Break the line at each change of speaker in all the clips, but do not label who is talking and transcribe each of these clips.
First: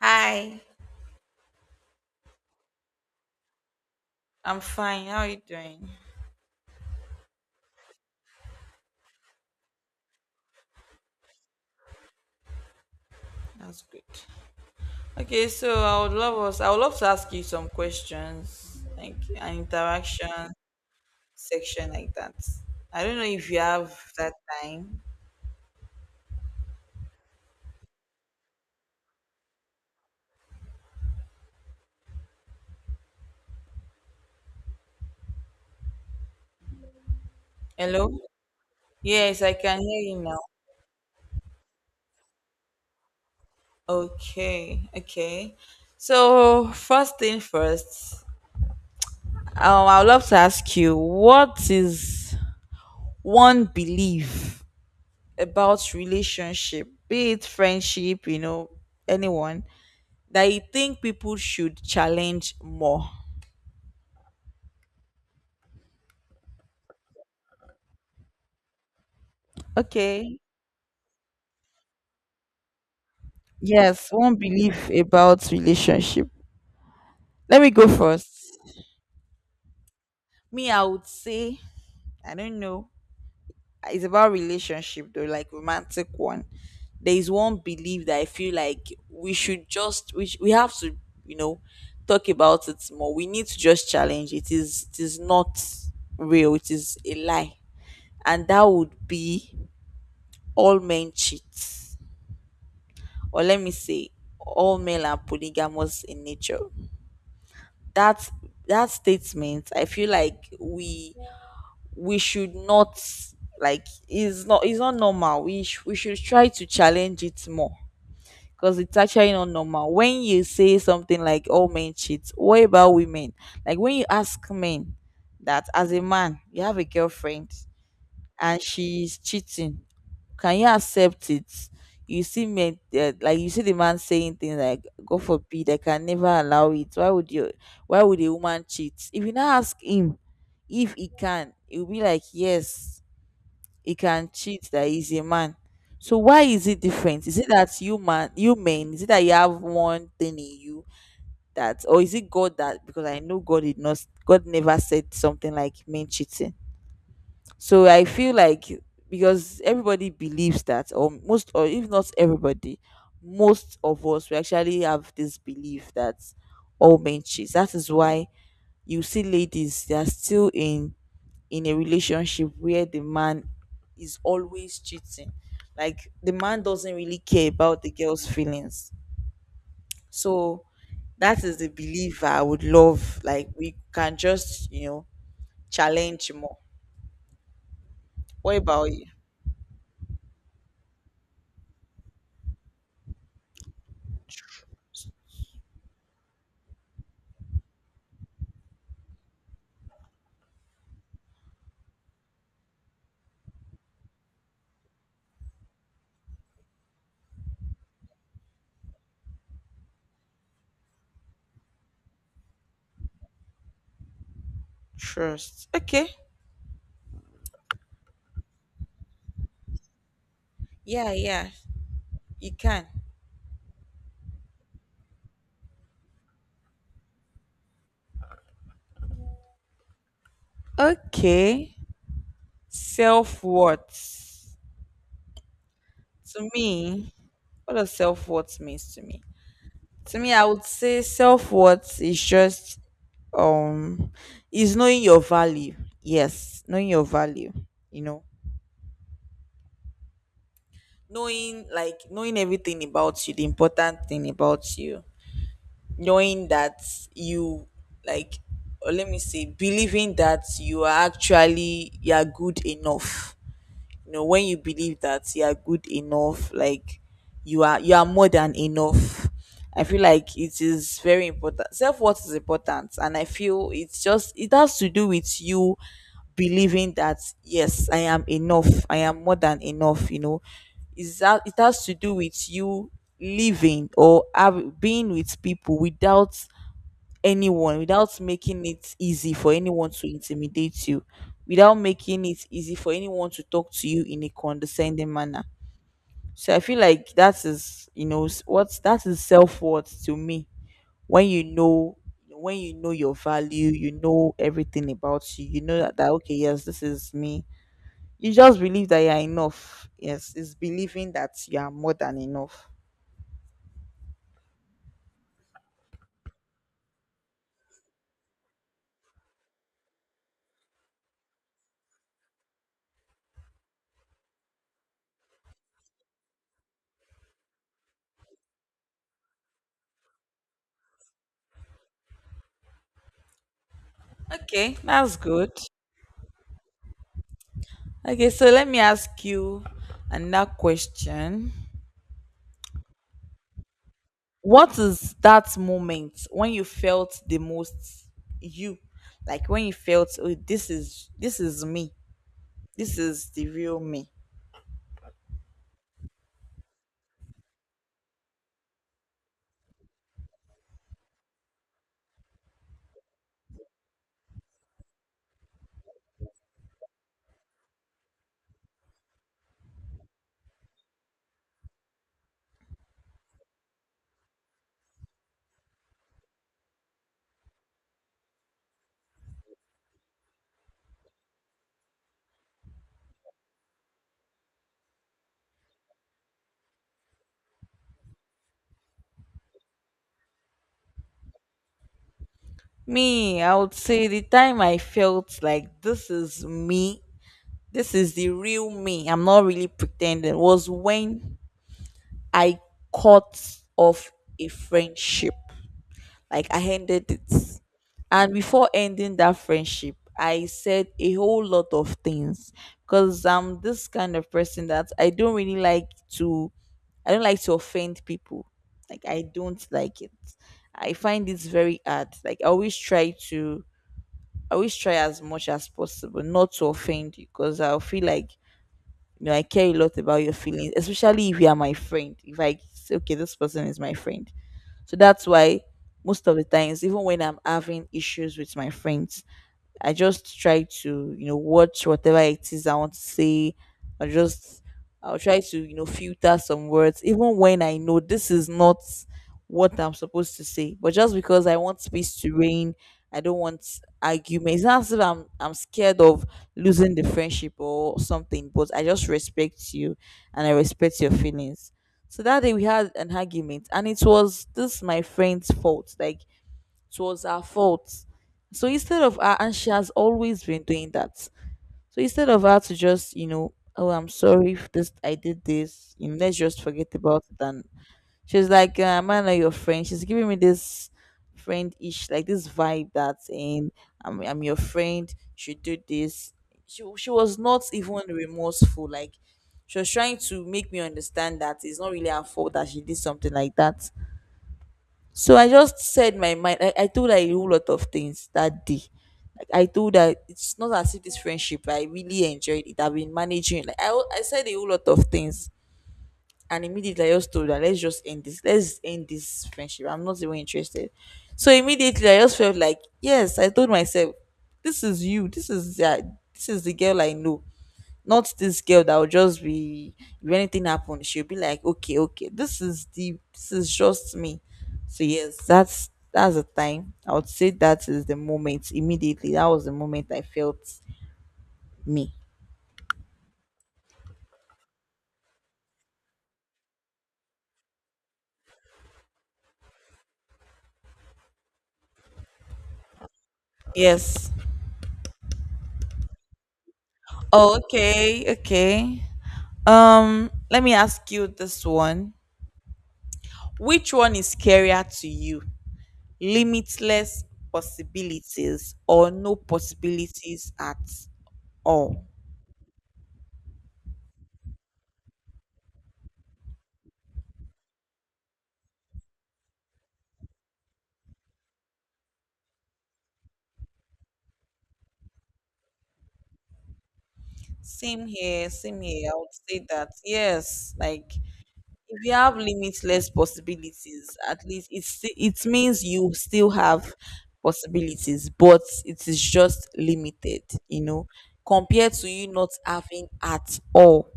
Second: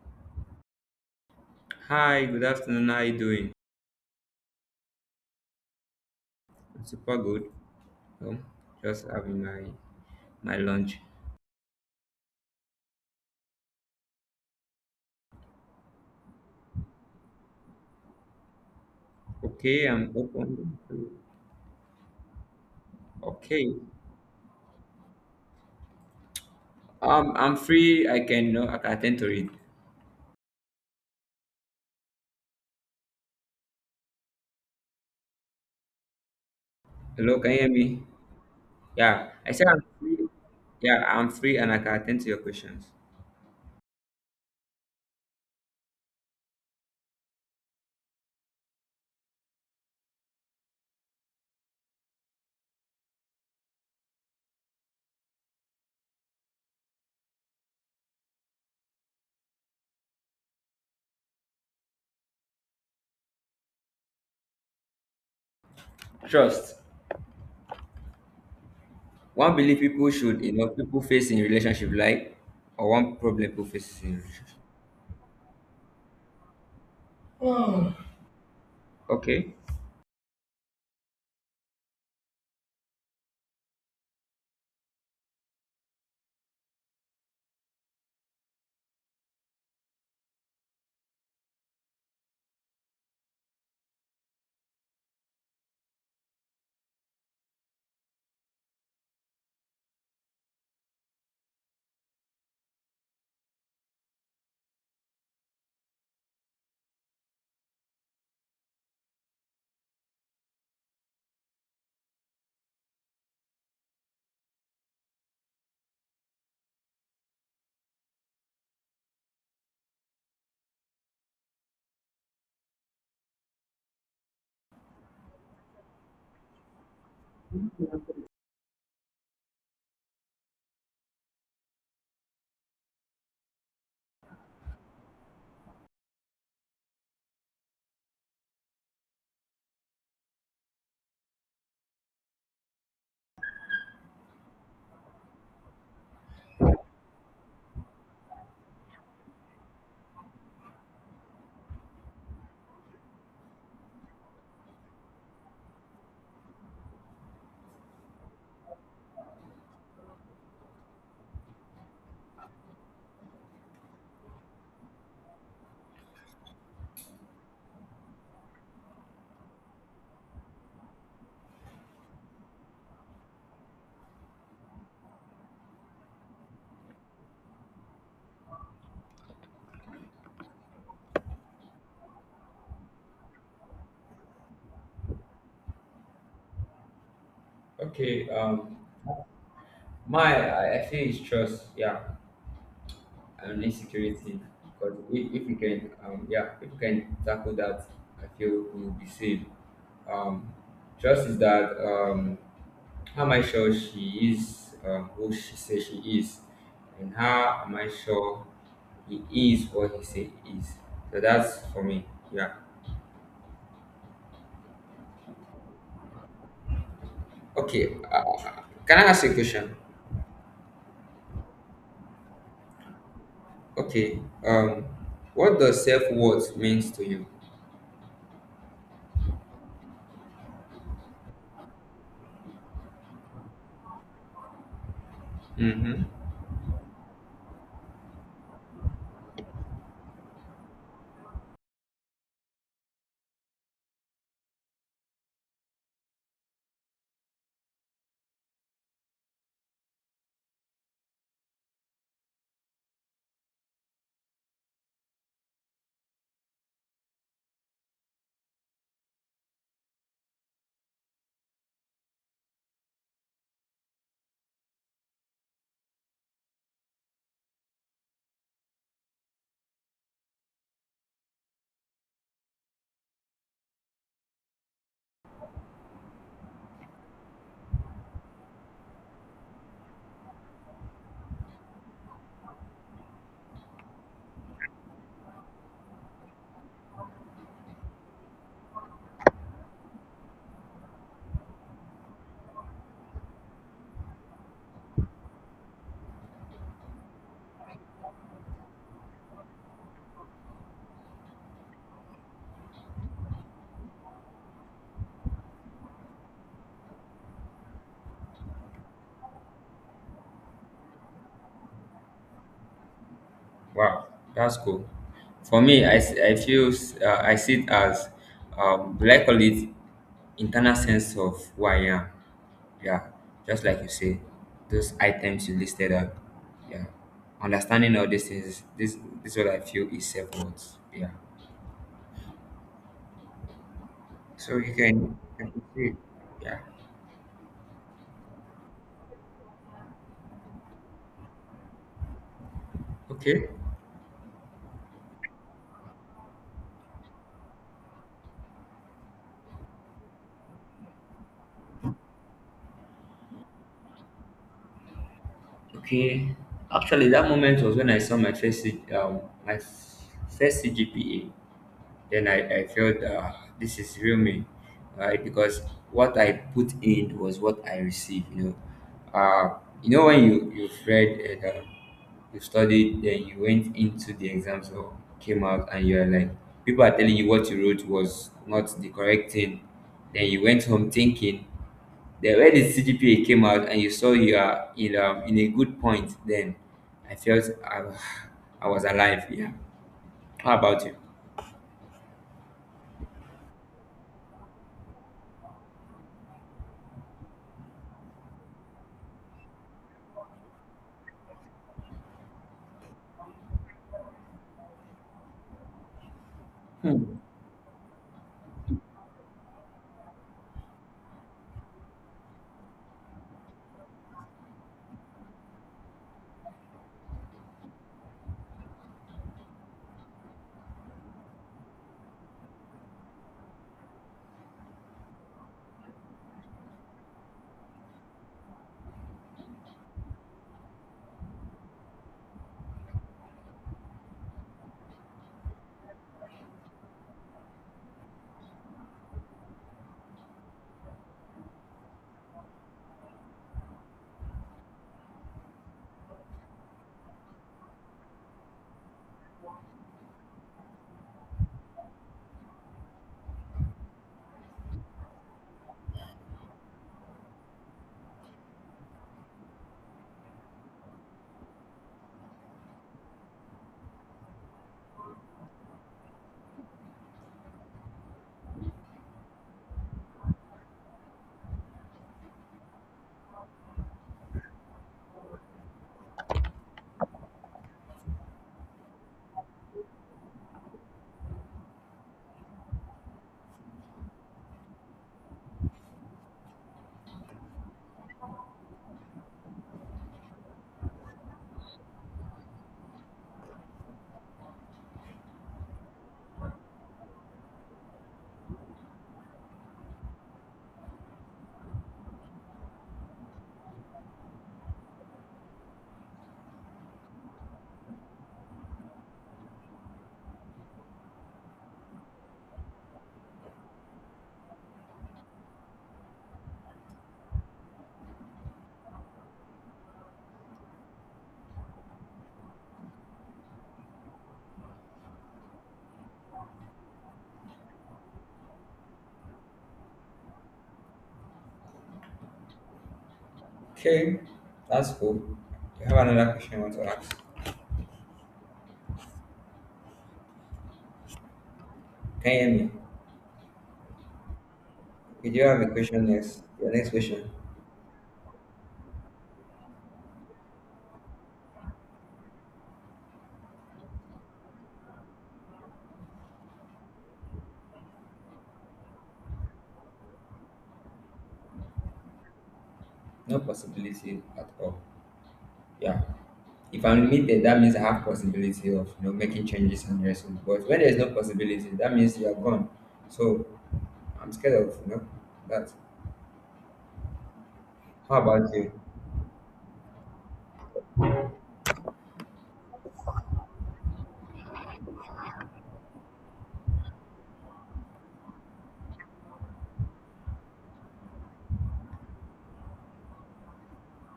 Hi,
Hi, good afternoon. How are you doing?
I'm fine. How are you doing?
I'm super good. Um, just having my lunch.
That's good. Okay, so I would love us. I would love to ask you some questions, like an
Okay, I'm
interaction
open.
section like that. I don't know if you
Okay,
have that time.
I'm free. I can no, I can attend to it. Hello, can you hear me?
Hello.
Yeah,
Yes, I
I said
can
I'm
hear you
free.
now.
Yeah, I'm free and I can attend to your questions.
Okay. Okay. So first thing first, I would love to ask you what is one belief about relationship, be it friendship, anyone that you think people should challenge more?
Trust. One belief people
Okay.
should, people face in relationship, like, or one problem people face
Yes,
in
one
relationship.
belief about relationship. Let me go first.
Okay.
Me, I would say, I don't know. It's about relationship though, like romantic one. There is one belief that I feel like we should just we sh- we have to, you know, talk about it more. We need to just challenge. It is not real. It is a lie. And that would be all men cheat. Or let me say all male are polygamous in nature. That that statement, I feel like we should not, like, is not it's not normal. We should try to challenge it more, because it's actually not normal. When you say something like all men cheat, what about women? Like, when you ask men that, as a man you have a girlfriend and she is cheating, can you accept it? You see men, like, you see the man saying things like, God forbid, I can never allow it. Why would a woman cheat? If you now ask him if he can, he'll be like, yes, he can cheat, that he's a man. So why is it different? Is it that you men, is it that you have one thing in you? That, or is it God? That because I know god did not God never said something like men cheating. So I feel like, because everybody believes that, or most, or if not everybody, most of us, we actually have this belief that all men cheat. That is why you see ladies, they are still in a relationship where the man is always cheating. Like the man doesn't really care about the girl's feelings. So that is the belief I would love. Like we can just, challenge more.
Okay.
What about you?
My I feel it's trust. Yeah. And insecurity because if we can yeah if we can tackle that, I feel we will be safe. um Trust is that, how am I sure she is, who she says she is. And how am I sure he is what he say he is. So that's for me. Yeah.
Trust. Okay.
Okay. Can I ask you a question?
Yeah, yeah. You can.
Okay. um what does self-worth means to you?
Okay. Self worth.
Mm-hmm.
To me, what does self worth means to me? To me, I would say self worth is just um is knowing your value. Yes, knowing your value, you know. Knowing, like, knowing everything about you, the important thing about you, knowing that you, like, or let me say, believing that you are actually, you are good enough. You know, when you believe that you are good enough, like, you are more than enough. I feel like it is very important. Self-worth is important, and I feel it's just, it has to do with you believing that, yes, I am enough, I am more than enough. Is that, it has to do with you living or being with people without anyone, without making it easy for anyone to intimidate you, without making it easy for anyone to talk to you in a condescending manner. So I feel like that is, what's that is self worth to me. When you know, when you know your value, you know everything about you. You know that, okay, yes, this is me. You just believe that you are enough. Yes, it's believing that you are more than enough.
Wow, that's cool. For me, I, s- I feel s- I see it as, do I call it, internal sense of who I am. Yeah, just like you say, those items you listed up. Yeah, understanding all these things. This is what I feel is self worth. Yeah, so
Okay, that's
you
good.
can see it. Yeah.
Okay, so let me ask you another question.
Okay.
What is that moment when you felt the most you, like, when you felt, oh, this is me, this is the real me?
Okay. Actually, that moment was when I saw my first C- my f- first CGPA. Then I felt, this is real me, right? Because what I put in was what I received, you know. You know, when you've read and, you studied, then you went into the exams or came out, and you're like, people are telling you what you wrote was not the correct thing. Then you went home thinking, then when the CGPA came out and you saw you are in a good point, then I felt I, I was alive. Yeah. How about you?
Me, I would say the time I felt like, this is me, this is the real me, I'm not really pretending, was when I cut off a friendship. Like I ended it. And before ending that friendship, I said a whole lot of things, because I'm this kind of person that I don't like to offend people. Like I don't like it. I find it very hard. Like, I always try as much as possible not to offend you, because I feel like, I care a lot about your feelings, especially if you are my friend. If I say okay, this person is my friend. So that's why, most of the times, even when I'm having issues with my friends, I just try to, watch whatever it is I want to say. I just I'll try to, filter some words, even when I know this is not what I'm supposed to say. But just because I want space to reign, I don't want argument. It's not as if I'm scared of losing the friendship or something, but I just respect you, and I respect your feelings. So that day we had an argument, and it was this my friend's fault. Like it was her fault. So instead of her, and she has always been doing that. So instead of her to just, oh, I'm sorry, if this I did this, let's just forget about it. And she's like, am I not your friend? She's giving me this friend-ish, like this vibe that saying, I'm your friend. She do this. She was not even remorseful. Like she was trying to make me understand that it's not really her fault, that she did something like that. So I just said my mind. I told her a whole lot of things that day. Like I told her, it's not as if this friendship I really enjoyed it. I've been managing. Like I said a whole lot of things, and immediately I just told her, let's just end this. Let's end this friendship. I'm not even interested. So immediately I just felt like, yes, I told myself, this is you. This is the girl I know. Not this girl that will just be, if anything happens, she'll be like, okay, okay, this is just me. So yes, that's the time. I would say that is the moment. Immediately, that was the moment I felt me.
Okay, that's cool. You have another question I want to ask. Can you hear me?
Yes.
Okay, do you have a question next? Your next question?
Oh, okay, okay. Let me ask you this one. Which one is scarier to you? Limitless possibilities, or no possibilities at all?
No possibility at all. Yeah. If I'm limited, that means I have possibility of, you know, making changes and dressing. But when there is no possibility, that means you are gone. So I'm scared of, you know, that.
Same
How
here,
about you?
same here. I would say that, yes, like, if you have limitless possibilities, at least it means you still have possibilities, but it is just limited, you know, compared to you not having at all.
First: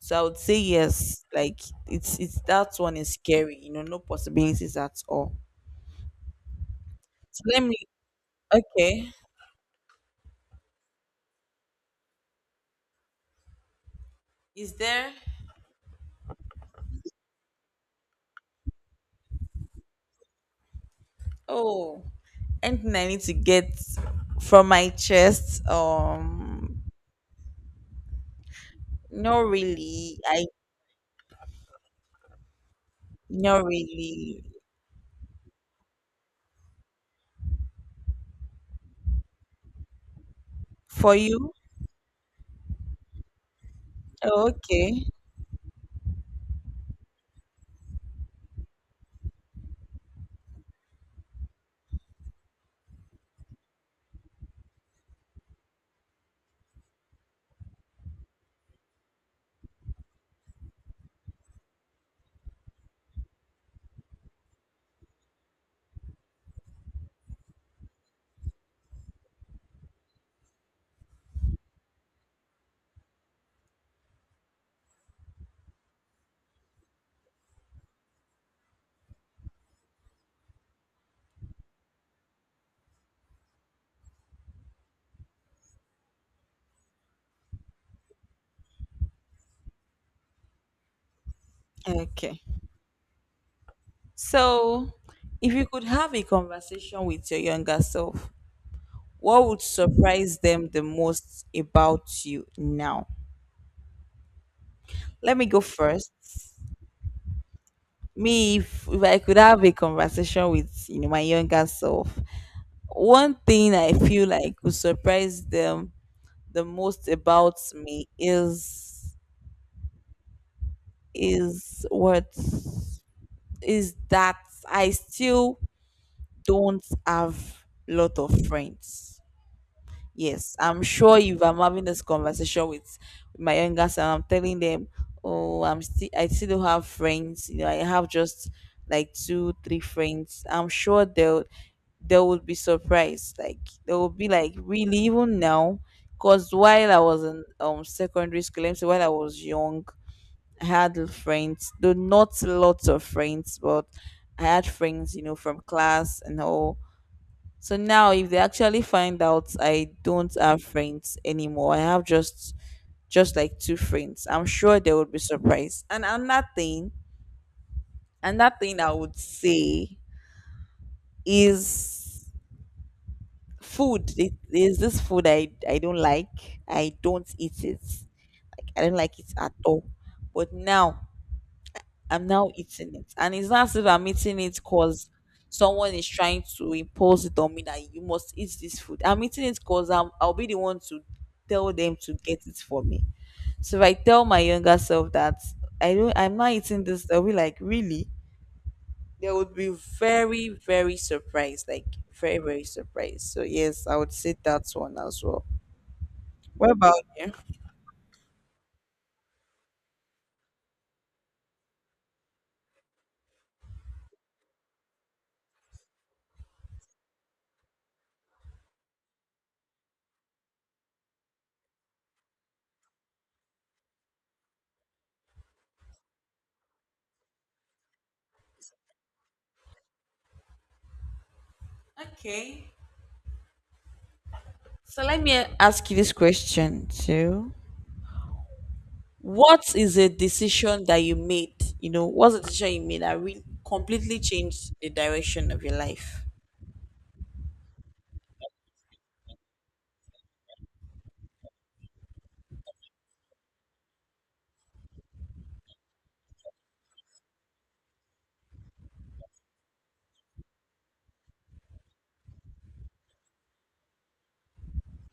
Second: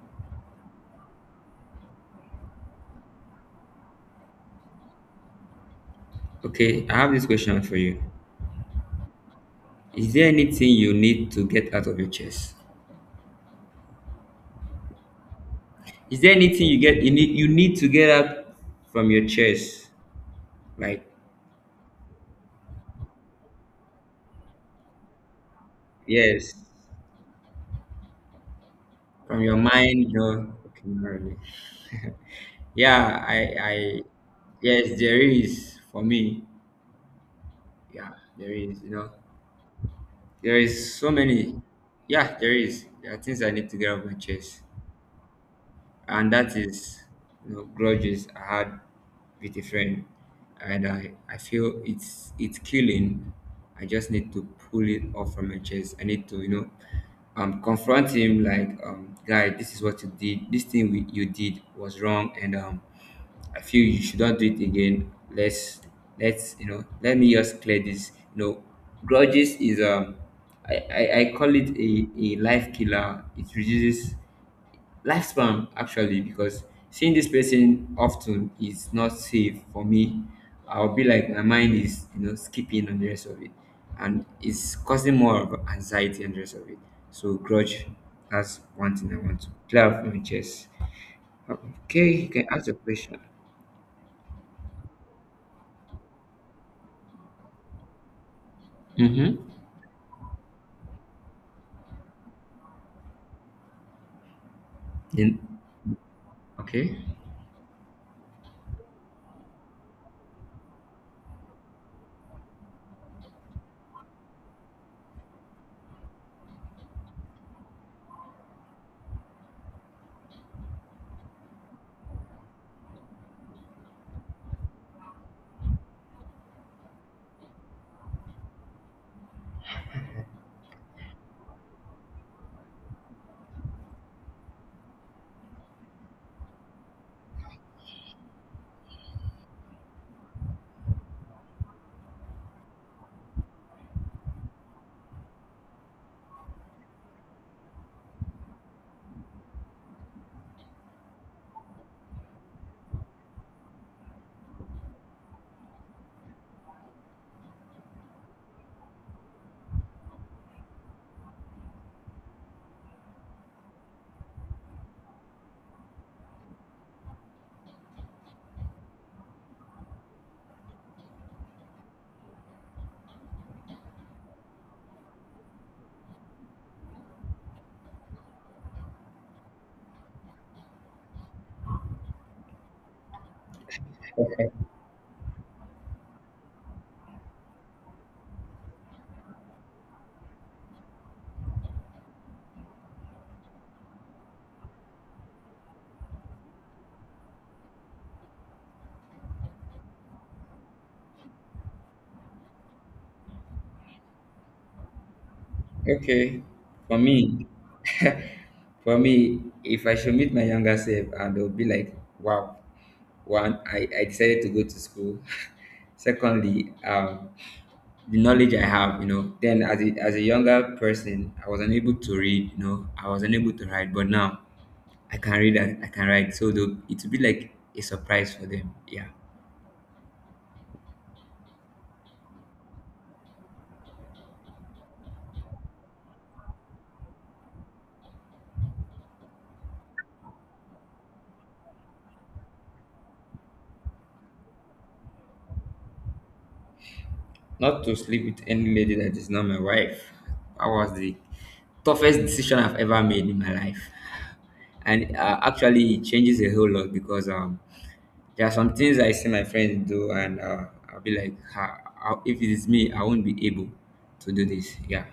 So I would say yes. Like, it's that one is scary. No possibilities at all.
Okay, I have this
So
question
let me.
for you.
Okay,
Is there anything you need to get out of your chest?
is there?
Is there anything you need to get out from your chest? Like,
Oh, anything I need to get from my chest?
yes, from
Not
your mind,
really.
your
I...
okay, not really. Yeah,
not really
yes, there is for me. Yeah, there is. You know, there is so
for you.
many. Yeah, there is. There are things I need to get off my
Oh,
chest.
okay,
And that is, you know, grudges I had with a friend, and I feel it's killing. I just need to pull it off from my chest. I need to, you know, confront him like, guy, this is what you did. This thing we, you did was wrong, and I feel you should not do it again. Let's you know, let me just clear this. You know, grudges is, I call it a life killer. It reduces life spam actually, because seeing this person often is not safe for me. I'll be like, my mind is, you know, skipping on the rest of it, and it's causing more of anxiety and the rest of it. So grudge, that's one thing I want to clear up my chest. Okay, you
okay.
can ask a question.
So, if you could have a conversation with your younger self,
Mm-hmm.
what would surprise them the most about you now? Let
Then
me go first.
okay.
Me, if I could have a conversation with my younger self, one thing I feel like would surprise them the most about me is what is that I still don't have lot of friends. Yes, I'm sure if I'm having this conversation with my younger son, I'm telling them, oh, I still don't have friends. I have just like two, three friends. I'm sure they would be surprised. Like they would be like, really, even now, because while I was in secondary school, let me say while I was young, I had friends, though not lots of friends, but I had friends, from class and all. So now if they actually find out I don't have friends anymore, I have just like two friends. I'm sure they would be surprised. And another thing, I would say is food. It is this food I don't like. I don't eat it. Like I don't like it at all. But now I'm now eating it. And it's not as if I'm eating it because someone is trying to impose it on me that you must eat this food. I'm eating it because I'll be the one to tell them to get it for me. So if I tell my younger self that I'm not eating this, they'll be like, really? They would be very, very surprised. Like, very, very surprised. So yes, I would say that's one as well.
Okay,
What about
for
you?
me, for me, if I should meet my younger self and they'll be like, wow, one, I decided to go to school. Secondly, the knowledge I have, you know, then as as a younger person, I was unable to read, you know, I was unable to write, but now I can read and I can write. So they'll- it will be like a surprise for them. Yeah.
Okay. So let me ask you this question too. What is a decision that you made? What's a decision you made that really completely changed the direction of your life?
Not to sleep with any lady that is not my wife. That was the toughest decision I've ever made in my life. And, actually, it changes a whole lot because, there are some things I see my friends do, and, I'll be like, "Ha, I- if it is me, I won't be able to do this." Yeah.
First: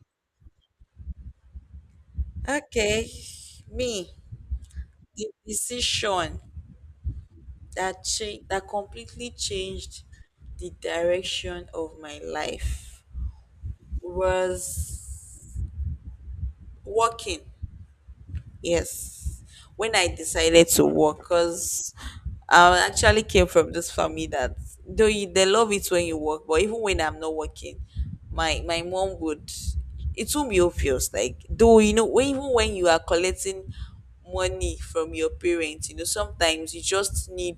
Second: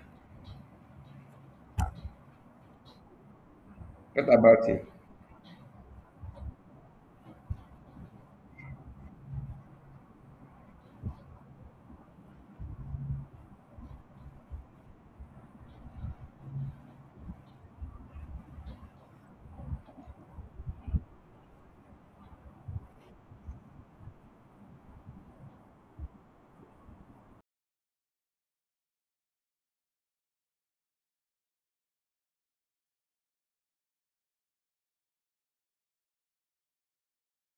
Okay, me,
What about you?
the decision that completely changed the direction of my life was working. Yes, when I decided to work, because I actually came from this family that though you, they love it when you work, but even when I'm not working, my mom would it won't be obvious. Like though you know, when, even when you are collecting money from your parents, you know sometimes you just need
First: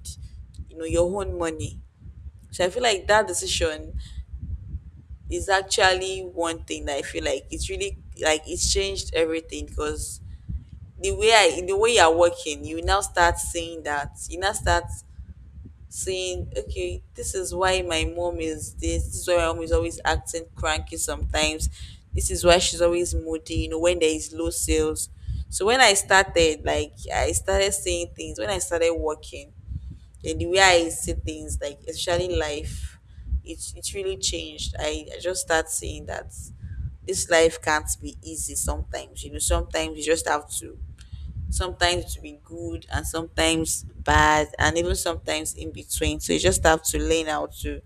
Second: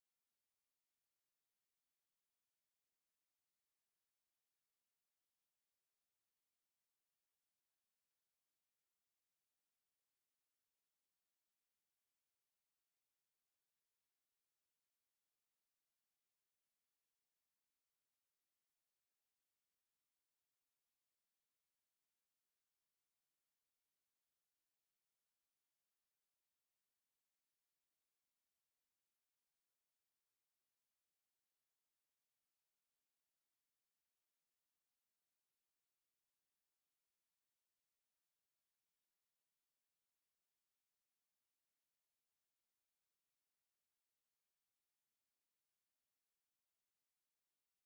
your own money. So I feel like that decision is actually one thing that I feel like it's really like it's changed everything because the way I the way you're working, you now start saying that. You now start saying, okay, this is why my mom is this, this is why my mom is always acting cranky sometimes. This is why she's always moody, you know, when there is low sales. So when I started, like I started saying things, when I started working, then the way I see things, like especially life, it really changed. I just start saying that this life can't be easy sometimes. You know, sometimes you just have to sometimes be good and sometimes bad and even sometimes in between so you just have to learn how to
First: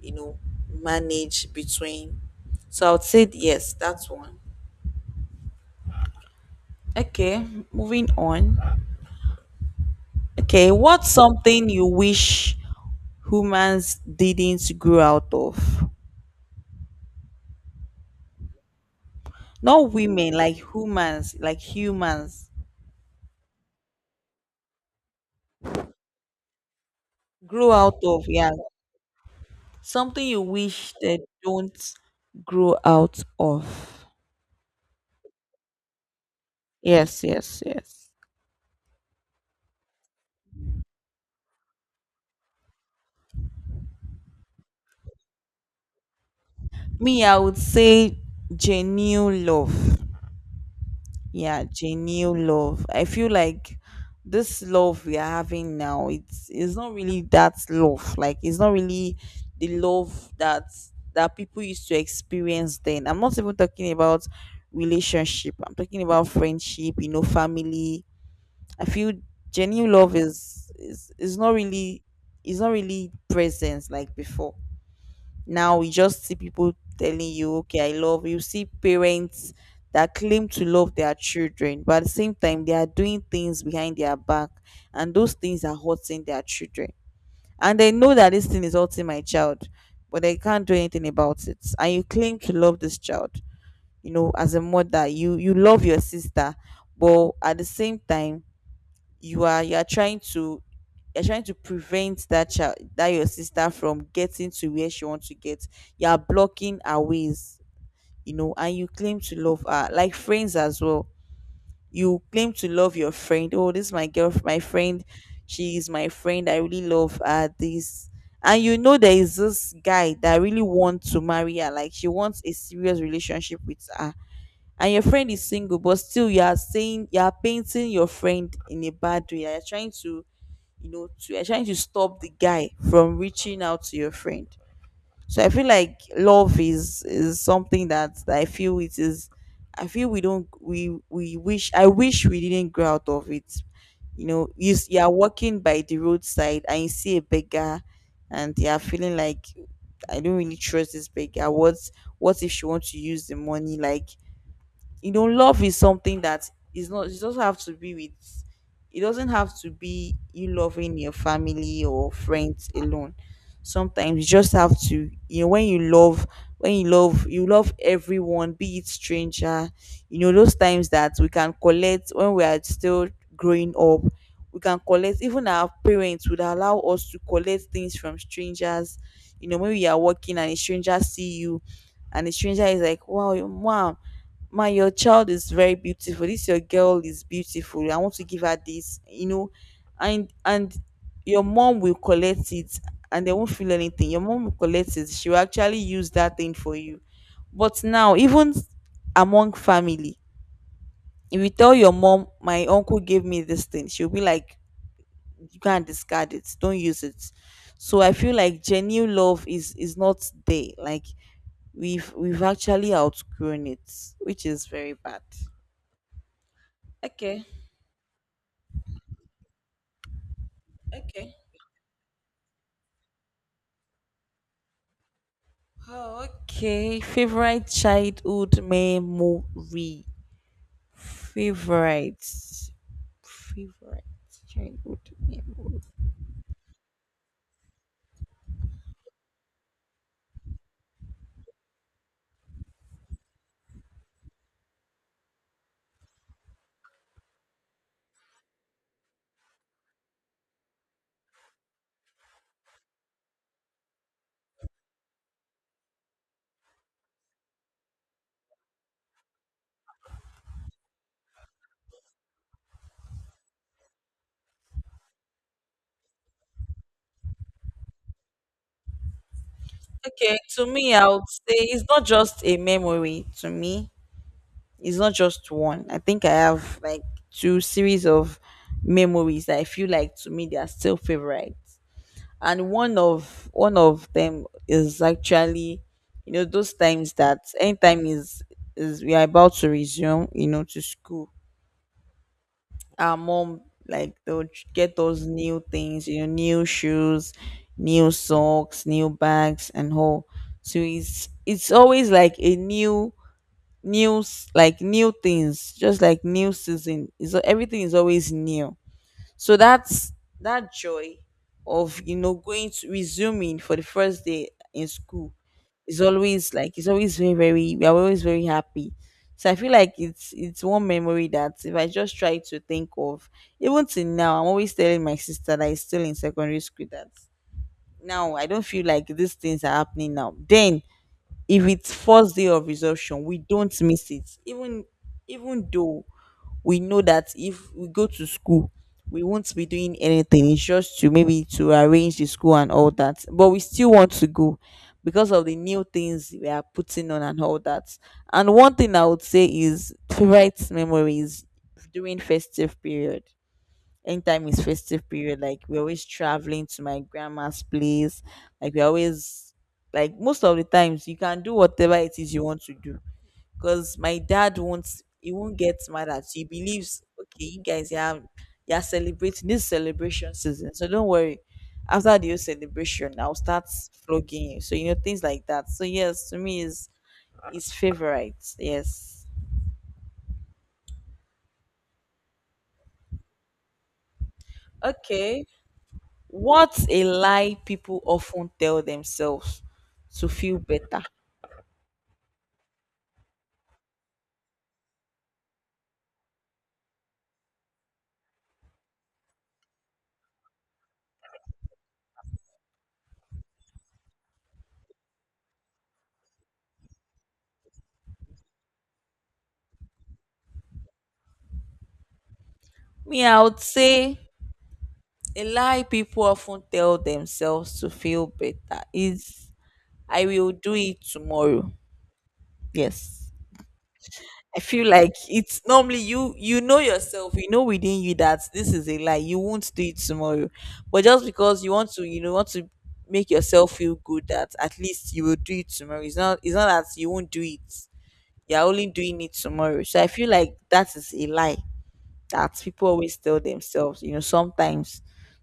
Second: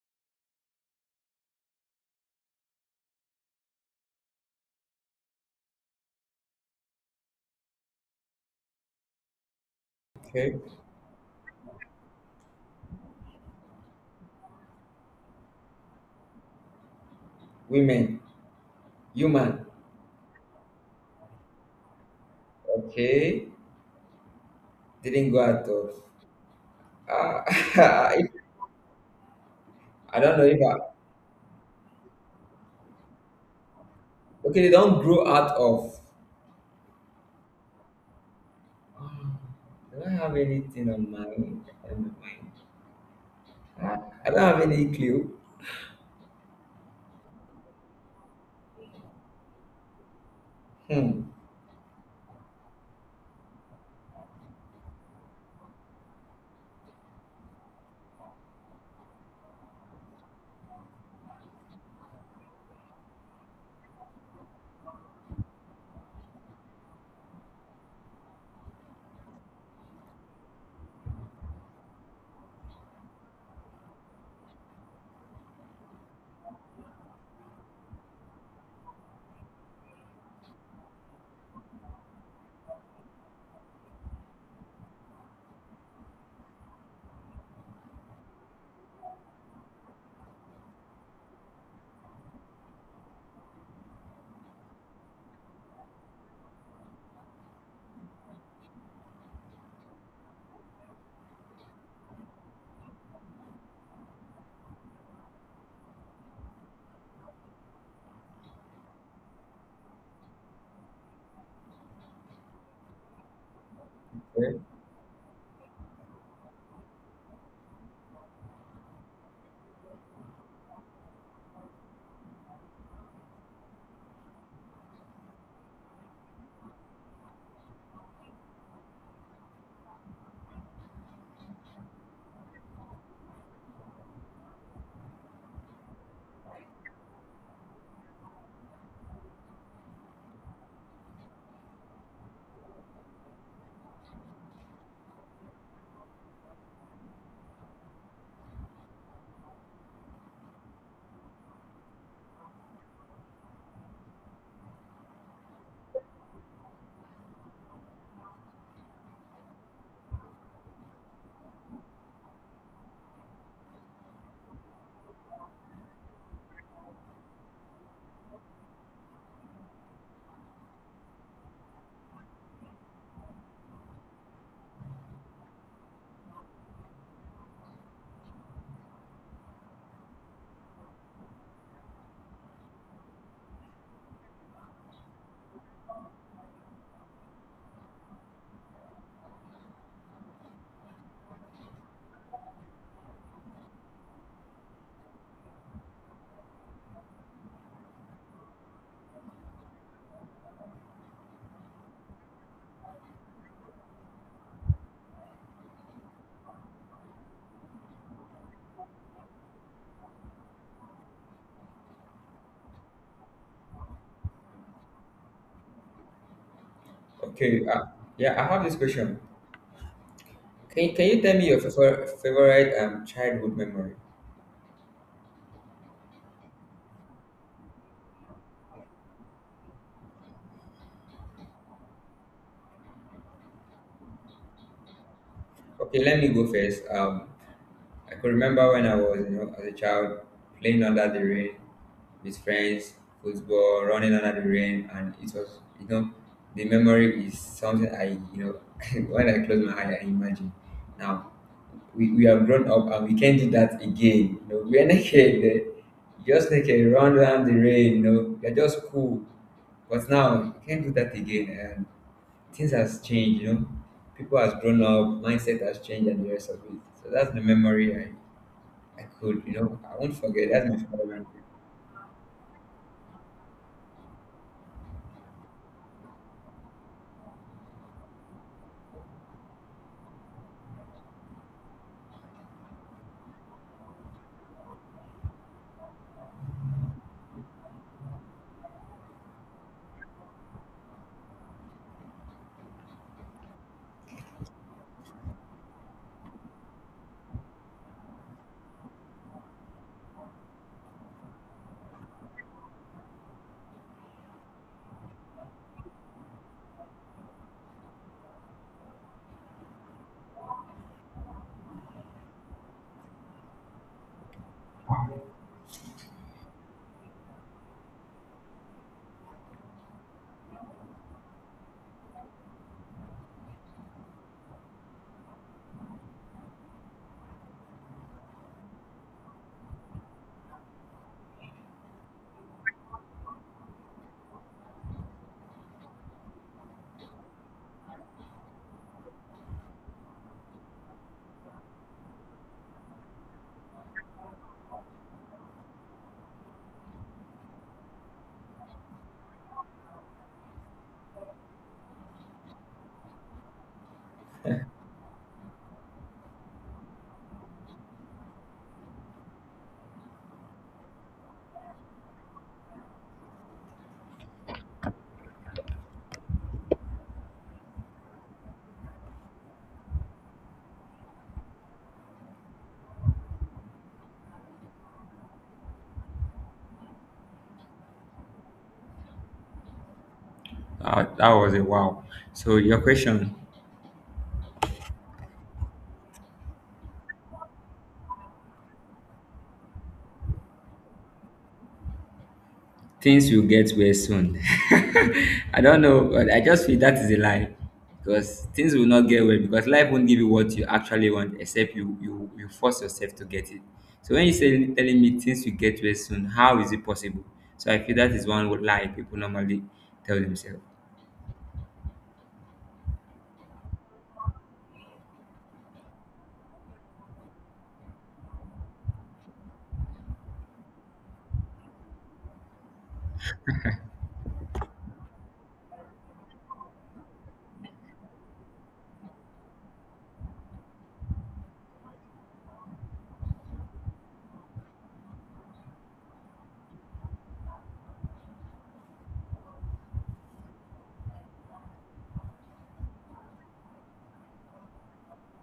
you know manage between so I would say yes, that's one. Okay, moving on.
Okay.
Okay, what's something you wish humans didn't grow out of?
Women, human.
Not women, like humans, like humans
Okay. Didn't go out of. Uh,
grow out of, yeah,
I
something
don't
you
know if I.
wish they don't grow out of.
Okay, they don't grow out of.
Yes, yes, yes.
Ah, I don't have anything on mind. On my mind. Ah, I don't have any clue.
Me, I would say genuine love.
Hmm.
Yeah, genuine love. I feel like this love we are having now, it's not really that love. Like it's not really the love that people used to experience then. I'm not even talking about relationship. I'm talking about friendship, you know, family. I feel genuine love is not really is not really present like before. Now we just see people telling you, okay, I love you. See parents that claim to love their children, but at the same time, they are doing things behind their back, and those things are hurting their children. And they know that this thing is hurting my child, but they can't do anything about it. And you claim to love this child, you know, as a mother, you love your sister, but at the same time you are trying to you're trying to prevent that child, that your sister, from getting to where she wants to get. You are blocking her ways, you know, and you claim to love her. Like friends as well, you claim to love your friend. Oh, this is my girl,
Okay.
my friend, she is my friend, I really love her, this. And you know there is this guy that really wants to marry her, like she wants a serious relationship with her, and your friend is single, but still you are saying, you are painting your friend in a bad way, you're trying to, you know, to you're trying to stop the guy from reaching out to your friend. So I feel like love is something that, I feel it is, I feel we don't we wish, I wish we didn't grow out of it. You know you, s- you are walking by the roadside and you see a beggar, and you are feeling like, I don't really trust this beggar. What if she wants to use the money? Like, you know, love is something that is not, it doesn't have to be with, it doesn't have to be you loving your family or friends alone. Sometimes you just have to, you know, when you love, when you love, you love everyone, be it stranger. You know those times that we can collect when we are still growing up, we can collect, even our parents would allow us to collect things from strangers. You know, when we are walking and a stranger see you, and the stranger is like, "Wow, mom, my, your child is very beautiful. This your girl is beautiful. I want to give her this," you know, and your mom will collect it, and they won't feel anything. Your mom will collect it. She will actually use that thing for you. But now, even among family, if you tell your mom, "My uncle gave me this thing," she'll be like, "You can't discard it. Don't use it." So I feel like genuine love is not there. Like we've actually outgrown it, which is very bad. Okay.
Okay. Yeah, I have this question. Can you
Okay.
tell me your favorite childhood memory?
Oh, okay. Favorite childhood memory. Favorite. Favorite childhood memory.
Okay, let me go first. I could remember when I was, you know, as a child, playing under the rain with friends, football, running under the rain, and it was, you know, the memory is something I, you know, when I close my eye, I imagine. Now, we have grown up and we can't do that again. You know, we are naked, eh, just naked, run around the rain. You know, we are just cool. But now you can't do that again, and things has changed. You know, people has grown up, mindset has changed, and the rest of it. So that's the memory I could, you know, I won't
Okay.
forget.
To
That's my
me,
favorite
I
memory.
would say it's not just a memory. To me, it's not just one. I think I have like two series of memories that I feel like to me they are still favorite. And one of them is actually, you know, those times that anytime is we are about to resume, you know, to school, our mom, like they'll ch- get those new things, you know, new shoes, new socks, new bags and all. So it's always like a new, new s- like new things, just like new season, is everything is always new. So that's that joy of, you know, going to resuming for the first day in school, is always like, it's always very, very, we are always very happy. So I feel like it's one memory that if I just try to think of, even till now I'm always telling my sister that is still in secondary school that now I don't feel like these things are happening now. Then if it's first day of resumption we don't miss it, even even though we know that if we go to school we won't be doing anything, it's just to maybe to arrange the school and all that, but we still want to go because of the new things we are putting on and all that. And one thing I would say is favorite memories during festive period. Anytime it's festive period, like we're always traveling to my grandma's place. Like we're always, like most of the times you can do whatever it is you want to do. Because my dad won't, he won't get mad at you. He believes, okay, you guys, yeah, you are celebrating, this is celebration season. So don't worry. After the whole celebration, I'll start flogging you. So you know things like that. So yes, to me is his favorite. Yes.
That was a wow. So your question,
Okay. What's a lie people often tell themselves to feel better?
things will get well soon. I don't know, but I just feel that is a lie, because things will not get well, because life won't give you what you actually want except you force yourself to get it. So when you say telling me things will get well soon, how is it possible? So I feel that is one lie people normally tell themselves.
Me, I would say a lie people often tell themselves to feel better is, I will do it tomorrow. Yes. I feel like it's normally, you know yourself, you know within you that this is a lie. You won't do it tomorrow. But just because you want to, you know, want to make yourself feel good that at least you will do it tomorrow. It's not that you won't do it, you're only doing it tomorrow. So I feel like that is a lie that people always tell themselves, you know, sometimes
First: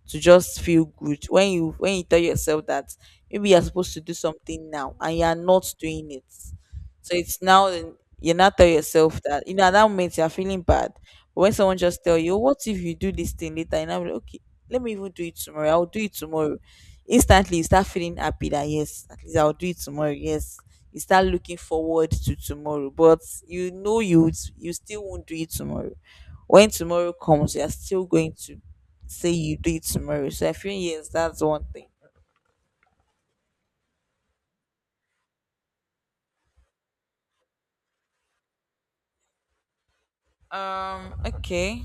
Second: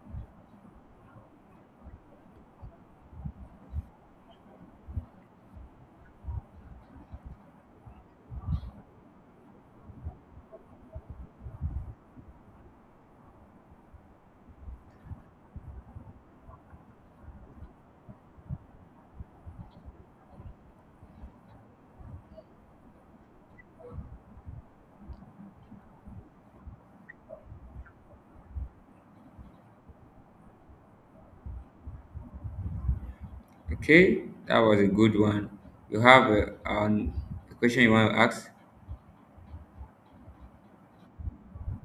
to just feel good. When you tell yourself that maybe you're supposed to do something now and you're not doing it. So it's now then you now tell yourself that, you know, at that moment you're feeling bad. But when someone just tell you, "Oh, what if you do this thing later?" And I'm like, okay, let me even do it tomorrow. I'll do it tomorrow. Instantly you start feeling happy that, yes, at least I'll do it tomorrow. Yes, you start looking forward to tomorrow, but you know you still won't do it tomorrow. When tomorrow comes, you're still going to say you do it tomorrow. So I feel, yes, that's one thing.
Okay, that was a good one. You have a question you want to ask?
Okay.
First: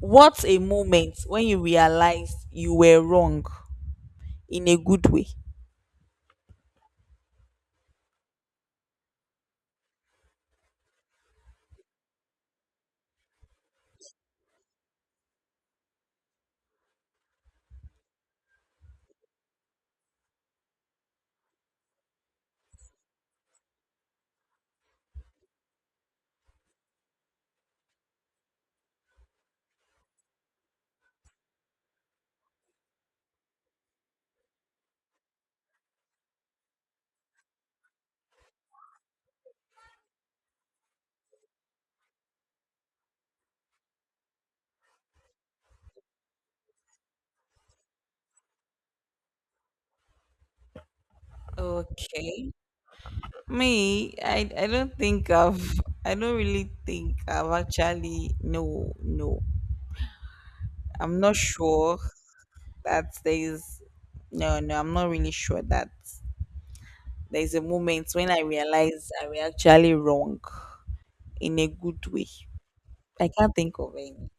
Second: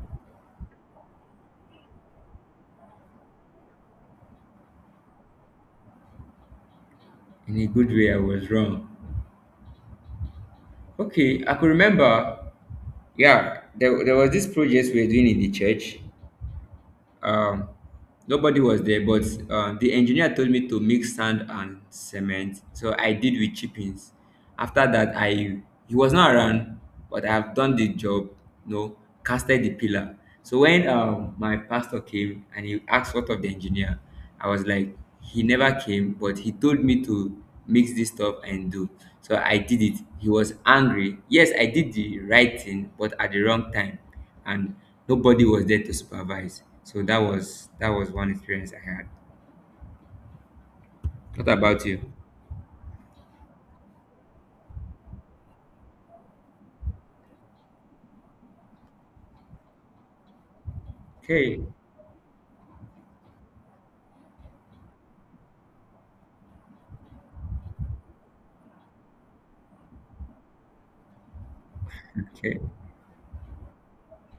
What's a moment when you realized you were wrong in a good way?
In a good way, I was wrong. Okay, I could remember. Yeah, there was this project we were doing in the church. Um, nobody was there, but, the engineer told me to mix sand and cement. So I did with chippings. After that, I, he was not around, but I have done the job. You know, casted the pillar. So when, my pastor came and he asked what of the engineer, I was like, he never came, but he told me to mix this stuff and do. So I did it. He was angry. Yes, I did the right thing, but at the wrong time, and nobody was there to supervise. So that was one experience I had. What about you?
Okay. Me, I don't think I've, I don't really think I've actually, no, no. I'm not
Okay,
sure that there's, no, no, I'm not really sure that there's a moment when I realized I was actually wrong in a good way.
okay,
I can't think of any.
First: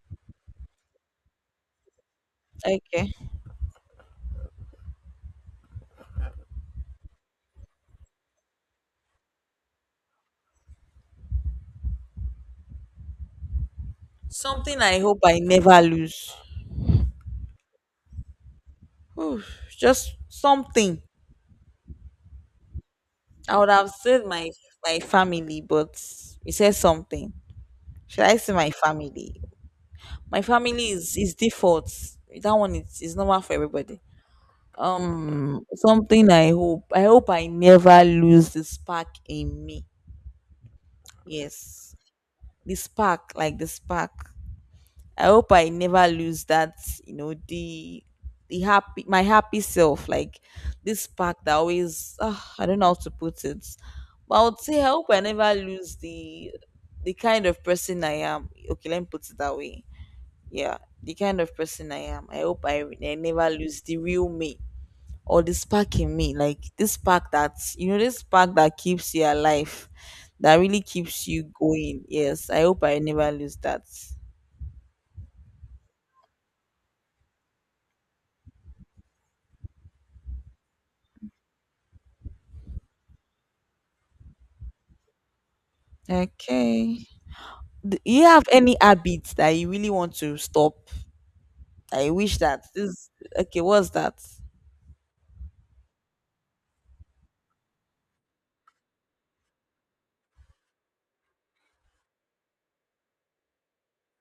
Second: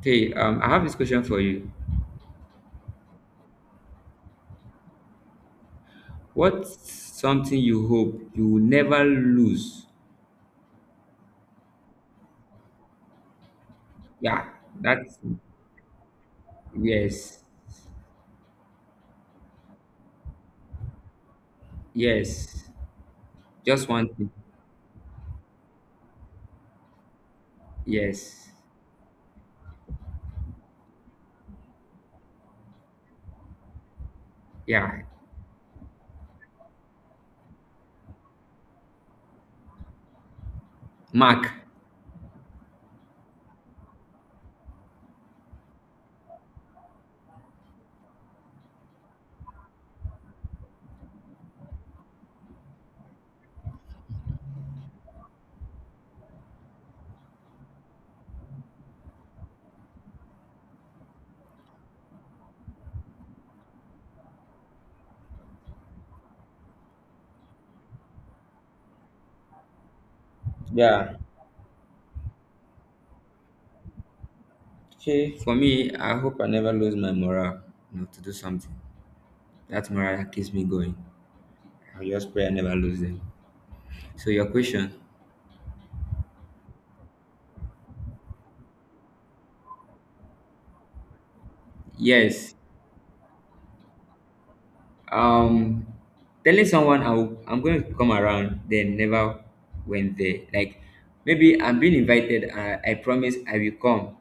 okay. I have this question for you.
Okay.
What's something you hope you will never lose? Yeah,
Something I hope
that's
I never lose.
yes.
Oof, just something.
Yes.
I would
Just
have
one
said
thing.
my my family, but you said something. Should I
Yes.
say my family? My family is default. That one is normal for everybody.
Yeah.
Um, something I hope I never lose, the spark in me.
Mark.
Yes, the spark, like the spark. I hope I never lose that. You know, the happy, my happy self, like this spark that always, ah, I don't know how to put it. But I would say I hope I never lose the kind of person I am. Okay, let me put it that way. Yeah, the kind of person I am, I hope I never lose the real me, or the spark in me, like this spark that, you know, this spark that keeps you alive, that really
Yeah.
keeps you going. Yes, I hope I never lose that.
Okay. For me, I hope I never lose my morale, you know, to do something. That morale that keeps me going. I just pray I never lose them. So your question,
Okay, do you have any habits that you really want to stop? I wish
yes.
that this. Okay, what's that?
Um, telling someone I will, I'm going to come around, they never went there. Like maybe I'm being invited. I promise I will come.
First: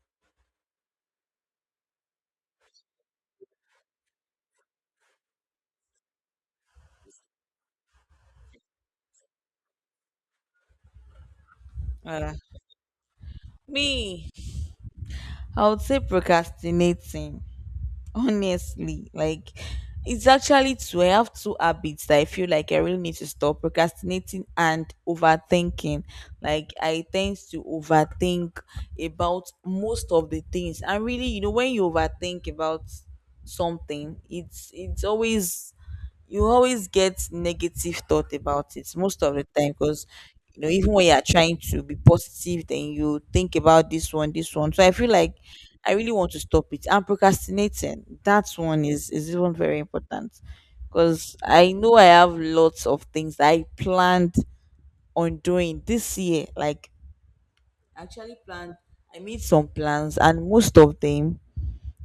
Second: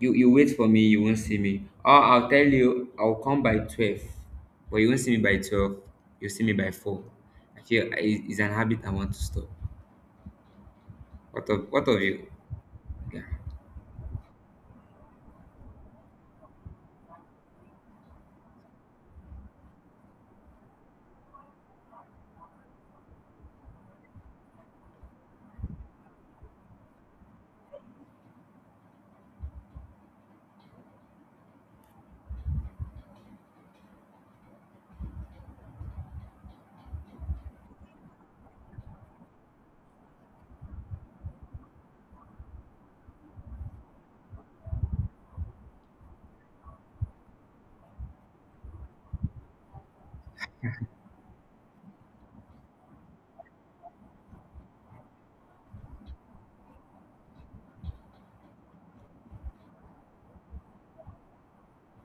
You wait for me, you won't see me. Or I'll tell you I'll come by 12, but you won't see me by 12. You'll see me by 4. I feel i- it's an habit I want to stop. What of you?
uh,
Yeah.
Me, I would say procrastinating, honestly. Like, it's actually two, I have two habits that I feel like I really need to stop: procrastinating and overthinking. Like I tend to overthink about most of the things, and really, you know, when you overthink about something, it's always, you always get negative thought about it most of the time, because you know even when you are trying to be positive, then you think about this one, this one. So I feel like I really want to stop it. And procrastinating, that one is even very important, because I know I have lots of things that I planned on doing this year. Like, I actually planned, I made some plans, and most of them,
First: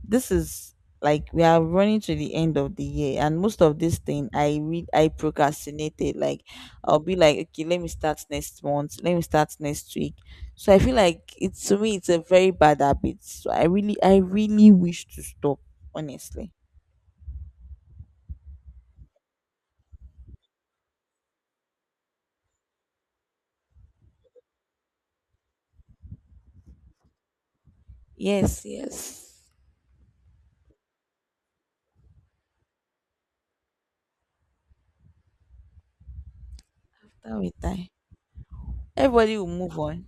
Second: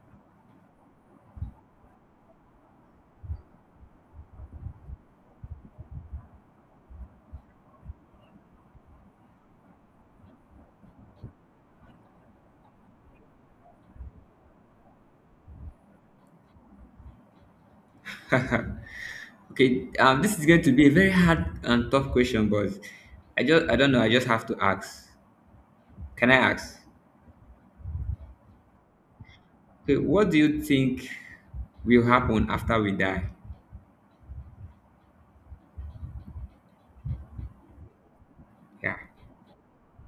this is, like we are running to the end of the year and most of this thing I read I procrastinated. Like I'll be like, okay, let me start next month, let me start next week. So I feel like it's, to me it's a very bad habit, so I really wish to stop, honestly.
Okay. This is going to be a very hard and tough question, but I just I don't know. I just have to ask. Can I ask?
Yes, yes.
Okay, what do you think will happen after we die?
That will die,
Yeah,
everybody will move on.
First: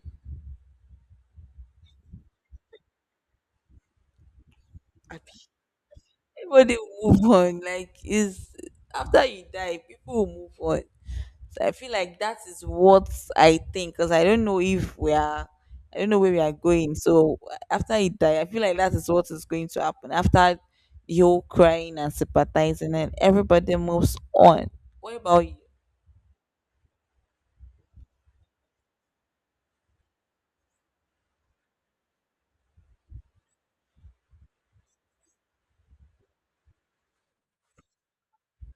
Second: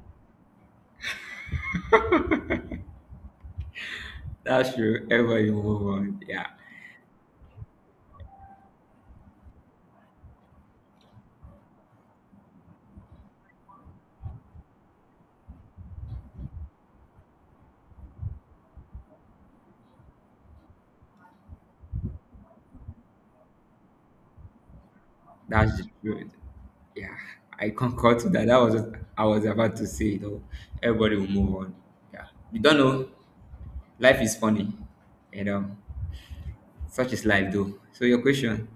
that's true. Ever you move on. Yeah,
Everybody will move on, like is, after you die people will move on. So I feel like that is what I think, because I don't know if we are, I don't know where we are going. So after he died, I feel like that is what is going to happen, after the whole crying and sympathizing and everybody moves on. What about you?
that's the truth. Yeah, I concur to that. That was what I was about to say, though. Everybody will move on. Yeah. We don't know. Life is funny. You know, such is life, though. So, your question.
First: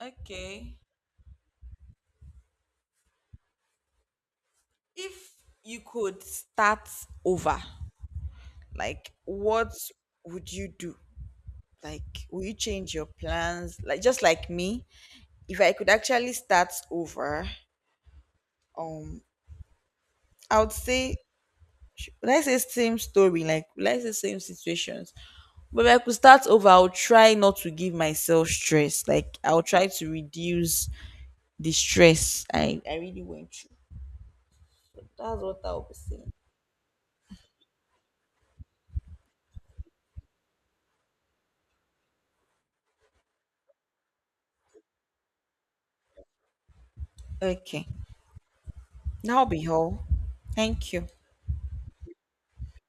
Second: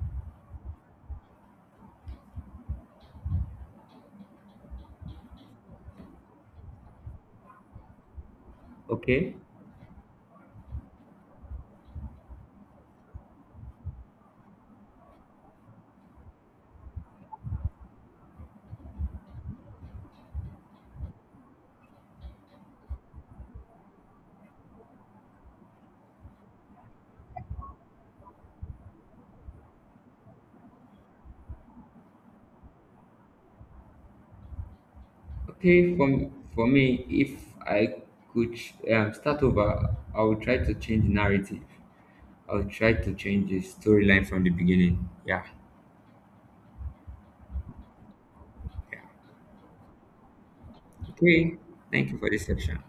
Okay. If you could start over, like
Okay.
what would you do? Like, will you change your plans? Like, just like me, if I could actually start over, um, I would say sh- let's say same story, like let's say same situations. But if I could start over, I'll try not to give myself stress. Like I'll try to reduce the stress I really went through. That's what I'll be
Okay,
saying.
for me, if I could, start over, I would try to change narrative. I would try to change the storyline from the beginning. Yeah.
Okay. That'll be all. Thank you.
Okay. Thank you for this section.